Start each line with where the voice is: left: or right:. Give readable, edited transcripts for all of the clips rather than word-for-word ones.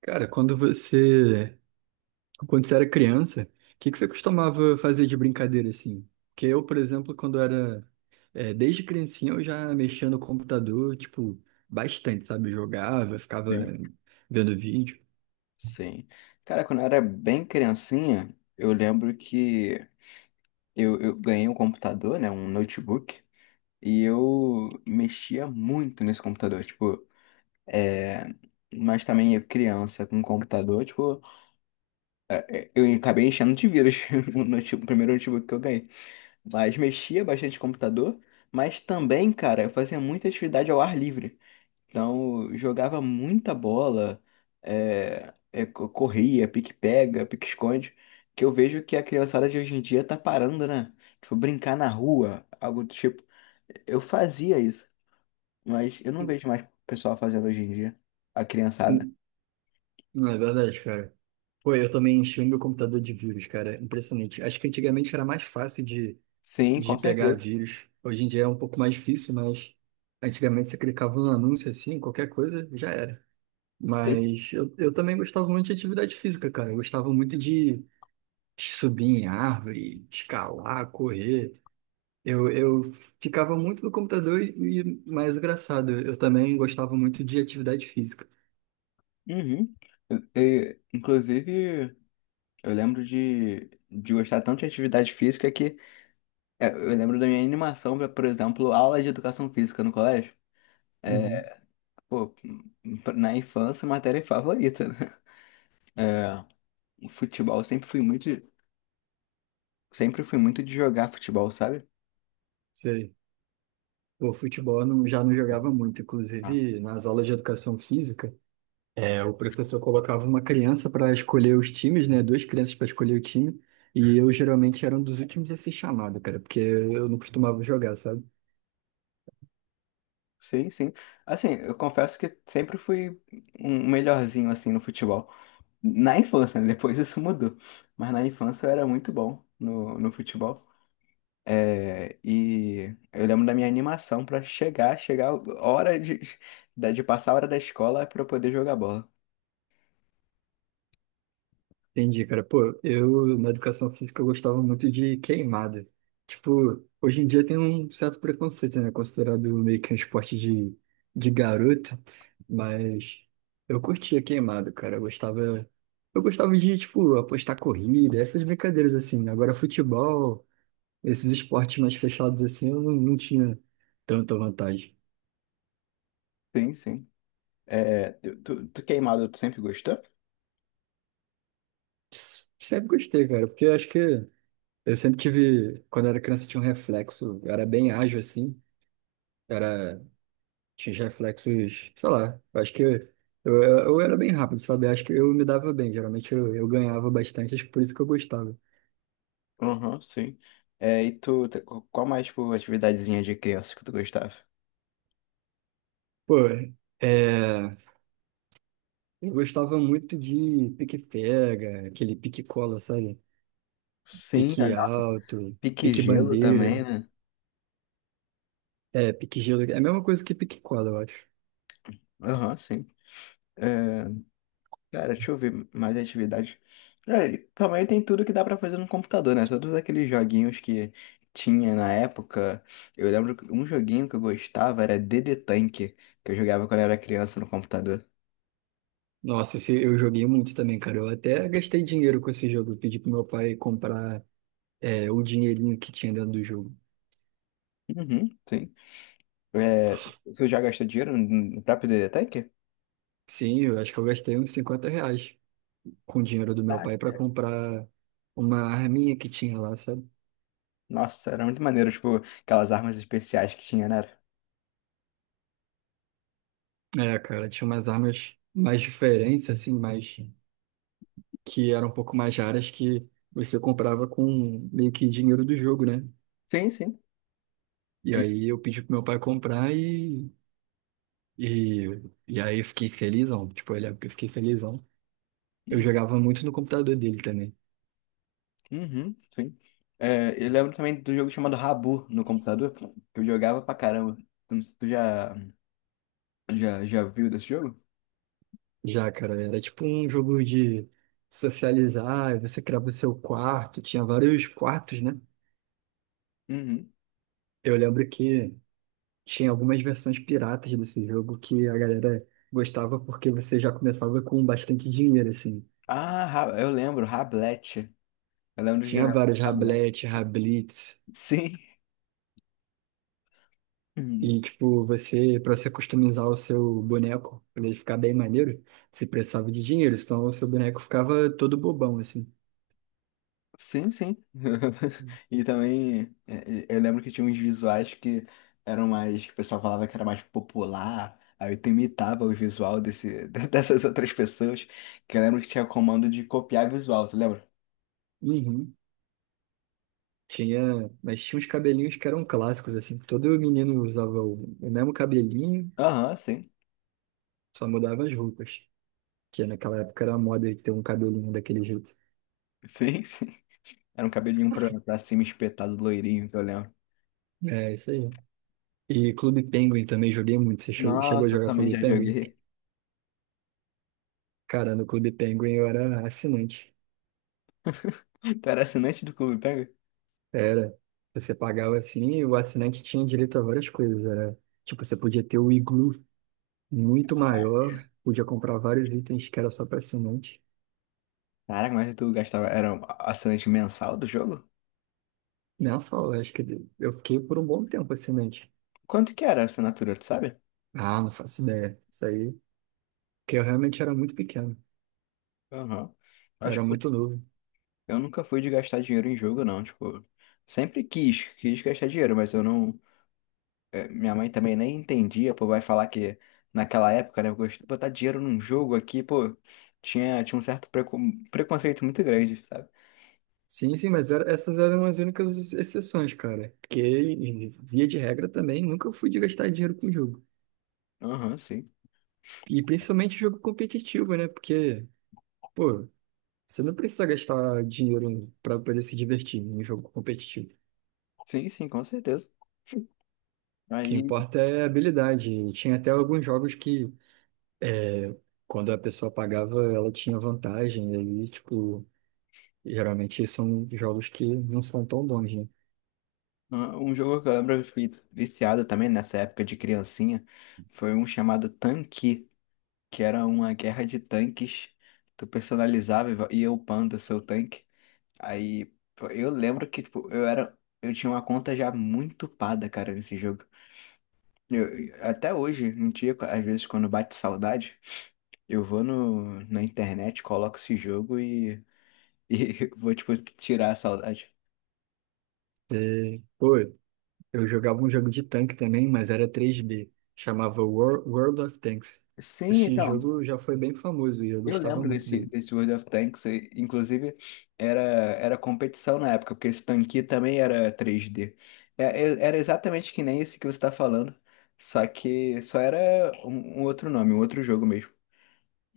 right: Cara, quando você era criança, o que que você costumava fazer de brincadeira assim? Porque eu, por exemplo, quando era, desde criancinha eu já mexia no computador, tipo, bastante, sabe? Eu jogava, ficava
left: Sim.
right: vendo vídeo.
left: Sim. Cara, quando eu era bem criancinha, eu lembro que eu ganhei um computador, né? Um notebook. E eu mexia muito nesse computador. Tipo, é... mas também eu criança com computador, tipo, eu acabei enchendo de vírus no primeiro notebook que eu ganhei. Mas mexia bastante no computador, mas também, cara, eu fazia muita atividade ao ar livre. Então, eu jogava muita bola, corria, pique-pega, pique-esconde, que eu vejo que a criançada de hoje em dia tá parando, né? Tipo, brincar na rua, algo do tipo. Eu fazia isso, mas eu não vejo mais o pessoal fazendo hoje em dia, a criançada.
right: Hum, Não é verdade, cara. Pô, eu também enchi o meu computador de vírus, cara. Impressionante. Acho que antigamente era mais fácil
left: Sim,
right: de
left: com
right: pegar
left: certeza.
right: vírus. Hoje em dia é um pouco mais difícil, mas antigamente você clicava num anúncio assim, qualquer coisa, já era.
left: Sim.
right: Mas eu também gostava muito de atividade física, cara. Eu gostava muito de subir em árvore, escalar, correr. Eu ficava muito no computador e mais engraçado, eu também gostava muito de atividade física.
left: Uhum. Inclusive, eu lembro de, gostar tanto de atividade física que eu lembro da minha animação pra, por exemplo, aula de educação física no colégio.
right: Uhum,
left: Pô, na infância, matéria favorita, né? Futebol, eu sempre fui muito de jogar futebol, sabe?
right: sei. O futebol eu não, já não jogava muito.
left: Ah,
right: Inclusive, nas aulas de educação física, o professor colocava uma criança para escolher os times, né? Duas crianças para escolher o time. E eu geralmente era um dos últimos a ser chamado, cara, porque eu não costumava jogar, sabe?
left: sim, sim. Assim, eu confesso que sempre fui um melhorzinho assim no futebol. Na infância, né? Depois isso mudou. Mas na infância eu era muito bom no futebol. É, e eu lembro da minha animação pra chegar a hora de, de passar a hora da escola pra eu poder jogar bola.
right: Entendi, cara. Pô, eu na educação física eu gostava muito de queimado. Tipo, hoje em dia tem um certo preconceito, né? Considerado meio que um esporte de garota, mas eu curtia queimado, cara. Eu gostava de, tipo, apostar corrida, essas brincadeiras assim, né? Agora, futebol, esses esportes mais fechados assim, eu não, não tinha tanta vantagem.
left: Sim, sim. É, tu queimado, tu sempre gostou?
right: S- Sempre gostei, cara, porque eu acho que eu sempre tive, quando eu era criança, eu tinha um reflexo, eu era bem ágil assim. Era Tinha os reflexos, sei lá, eu acho que eu era bem rápido, sabe? Eu acho que eu me dava bem, geralmente eu ganhava bastante, acho que por isso que eu gostava.
left: Aham, sim. É, e qual mais, tipo, atividadezinha de criança que tu gostava?
right: Pô, é, eu gostava muito de pique-pega, aquele pique-cola, sabe?
left: Sim, é,
right: Pique
left: nossa,
right: alto,
left: pique-gelo
right: pique-bandeira,
left: também, né?
right: pique-gelo, é a mesma coisa que pique-cola, eu acho.
left: Aham, sim. É, Cara, deixa eu ver mais atividades. Olha, ele também tem tudo que dá pra fazer no computador, né? Todos aqueles joguinhos que tinha na época. Eu lembro que um joguinho que eu gostava era D D Tank, que eu jogava quando eu era criança no computador.
right: Nossa, esse, eu joguei muito também, cara, eu até gastei dinheiro com esse jogo, eu pedi pro meu pai comprar o dinheirinho que tinha dentro do jogo.
left: Uhum, sim. É, Você já gastou dinheiro no no próprio D D Tank?
right: Sim, eu acho que eu gastei uns 50 reais com o dinheiro do meu pai pra
left: Caraca.
right: comprar uma arminha que tinha lá, sabe?
left: Nossa, era muito maneiro, tipo, aquelas armas especiais que tinha, né?
right: É, cara, tinha umas armas mais diferentes, assim, mais que eram um pouco mais raras que você comprava com meio que dinheiro do jogo, né?
left: Sim, sim.
right: E
left: E-
right: aí eu pedi pro meu pai comprar e, e aí eu fiquei felizão. Tipo, eu lembro que eu fiquei felizão. Eu
left: hum.
right: jogava muito no computador dele também.
left: Uhum, sim. É, eu lembro também do jogo chamado Rabu no computador, que eu jogava pra caramba. Tu não- tu já, já, já viu desse jogo?
right: Já, cara, era tipo um jogo de socializar, você criava o seu quarto, tinha vários quartos, né?
left: Uhum.
right: Eu lembro que tinha algumas versões piratas desse jogo que a galera gostava porque você já começava com bastante dinheiro, assim.
left: Eu lembro, Rablette. Eu lembro de
right: Tinha
left: jogar
right: vários
left: Rablette.
right: Rablete, Rablitz,
left: Sim. Uhum.
right: e tipo, você, para você customizar o seu boneco, pra ele ficar bem maneiro, você precisava de dinheiro, senão o seu boneco ficava todo bobão, assim.
left: Sim, sim. E também eu lembro que tinha uns visuais que eram mais, que o pessoal falava que era mais popular. Aí tu imitava dessas outras pessoas. Que eu lembro que tinha comando de copiar visual, tu lembra?
right: Uhum. Tinha, mas tinha uns cabelinhos que eram clássicos, assim. Todo menino usava o mesmo cabelinho,
left: Aham, sim.
right: só mudava as roupas. Que naquela época era moda ter um cabelinho daquele jeito.
left: Sim, sim. Era um cabelinho pra cima espetado, loirinho, que eu lembro.
right: É, isso aí. E Clube Penguin também joguei muito. Você chegou a
left: Nossa, eu
right: jogar
left: também
right: Clube
left: já
right: Penguin?
left: joguei.
right: Cara, no Clube Penguin eu era assinante.
left: Tu era assinante do Clube Pega?
right: Era. Você pagava assim e o assinante tinha direito a várias coisas. Era, tipo, você podia ter o iglu muito maior, podia comprar vários itens que era só para assinante.
left: Caraca, mas tu gastava. Era um assinante mensal do jogo?
right: Nessa aula, acho que eu fiquei por um bom tempo assinante.
left: Quanto que era a assinatura, tu sabe?
right: Ah, não faço ideia. Isso aí. Porque eu realmente era muito pequeno.
left: Aham.
right: Eu
left: Acho
right: era
left: que
right: muito novo.
left: eu nunca fui de gastar dinheiro em jogo, não. Tipo, sempre quis gastar dinheiro, mas eu não. Minha mãe também nem entendia, pô, vai falar que naquela época, né, eu gostei de botar dinheiro num jogo aqui, pô, tinha um certo preconceito muito grande, sabe?
right: Sim, sim, mas era, essas eram as únicas exceções, cara. Porque, e- via de regra, também nunca fui de gastar dinheiro com jogo.
left: Aham, sim.
right: E principalmente jogo competitivo, né? Porque, pô, você não precisa gastar dinheiro pra poder se divertir em um jogo competitivo. O
left: Sim, sim, com certeza.
right: que
left: Aí,
right: importa é a habilidade. E tinha até alguns jogos que, é, quando a pessoa pagava, ela tinha vantagem. E aí, tipo, geralmente são jogos que não são tão bons, né?
left: Um jogo que eu lembro que eu fiquei viciado também nessa época de criancinha foi um chamado Tanque, que era uma guerra de tanques. Tu personalizava e ia upando o seu tanque. Aí, pô, eu lembro que, tipo, eu tinha uma conta já muito upada, cara, nesse jogo. Até hoje, um dia, às vezes, quando bate saudade, eu vou no, na internet, coloco esse jogo e, e vou, tipo, tirar a saudade.
right: É, Pô, Eu jogava um jogo de tanque também, mas era 3D. Chamava Wor- World of Tanks.
left: Sim,
right: Esse
left: então.
right: jogo já foi bem famoso e eu
left: Eu
right: gostava
left: lembro
right: muito dele.
left: desse World of Tanks, e, inclusive era competição na época, porque esse tanque também era 3D. Era exatamente que nem esse que você está falando, só que só era um outro nome, um outro jogo mesmo.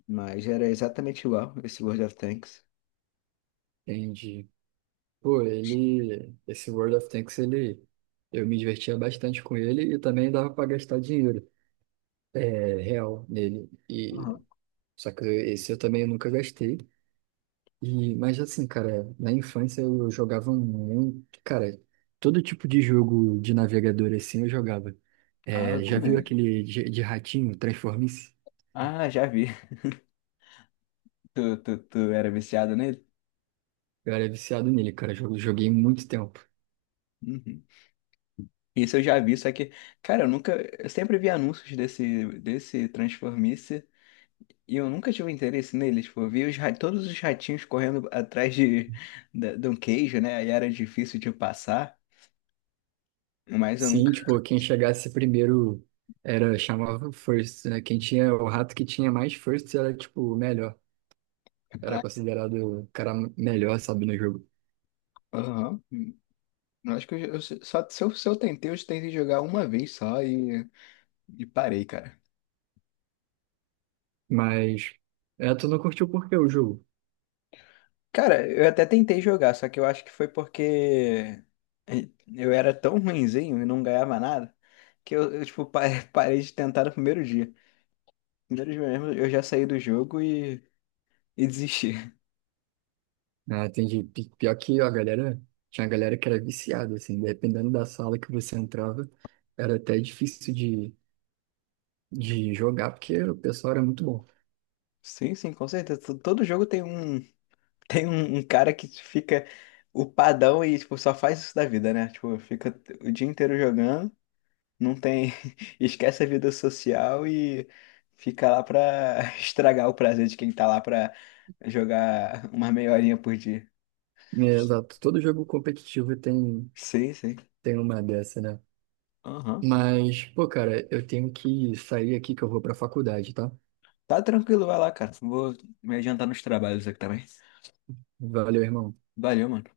left: Mas era exatamente igual esse World of Tanks.
right: Entendi. Pô, ele. Esse World of Tanks, ele. Eu me divertia bastante com ele e também dava pra gastar dinheiro. É, real nele. E...
left: Uhum.
right: só que esse eu também nunca gastei. E, mas assim, cara, na infância eu jogava muito, cara, todo tipo de jogo de navegador assim eu jogava.
left: Ah, eu
right: É, já viu
left: também.
right: aquele de ratinho, Transformice?
left: Ah, já vi. Tu era viciado nele?
right: Eu era viciado nele, cara, jogo joguei muito tempo.
left: Uhum. Isso eu já vi, só que, cara, eu nunca. Eu sempre vi anúncios desse Transformice. E eu nunca tive interesse nele, tipo, eu vi todos os ratinhos correndo atrás de um queijo, né? Aí era difícil de passar, mas eu nunca.
right: Sim, tipo, quem chegasse primeiro era, chamava o first, né? Quem tinha, o rato que tinha mais first era, tipo, o melhor. Era
left: Caraca.
right: considerado o cara melhor, sabe, no jogo.
left: Aham. Eu acho que eu só se eu, se eu tentei, jogar uma vez só e parei, cara.
right: Mas, tu não curtiu por quê o jogo?
left: Cara, eu até tentei jogar, só que eu acho que foi porque é, eu era tão ruinzinho e não ganhava nada que tipo, parei de tentar no primeiro dia. No primeiro dia mesmo, eu já saí do jogo e desisti.
right: Ah, entendi. Pi- Pior que ó, a galera, tinha a galera que era viciada, assim, dependendo da sala que você entrava, era até difícil de jogar, porque o pessoal era muito bom.
left: Sim, sim, com certeza. Todo jogo tem um tem um cara que fica o padrão e tipo só faz isso da vida, né? Tipo, fica o dia inteiro jogando, não tem esquece a vida social e fica lá pra estragar o prazer de quem tá lá pra jogar uma meia horinha por dia.
right: É, exato, todo jogo competitivo tem,
left: Sim, sim.
right: tem uma dessa, né?
left: Aham.
right: Mas, pô, cara, eu tenho que sair aqui que eu vou pra faculdade, tá?
left: Tá tranquilo, vai lá, cara. Vou me adiantar nos trabalhos aqui também.
right: Valeu, irmão.
left: Valeu, mano.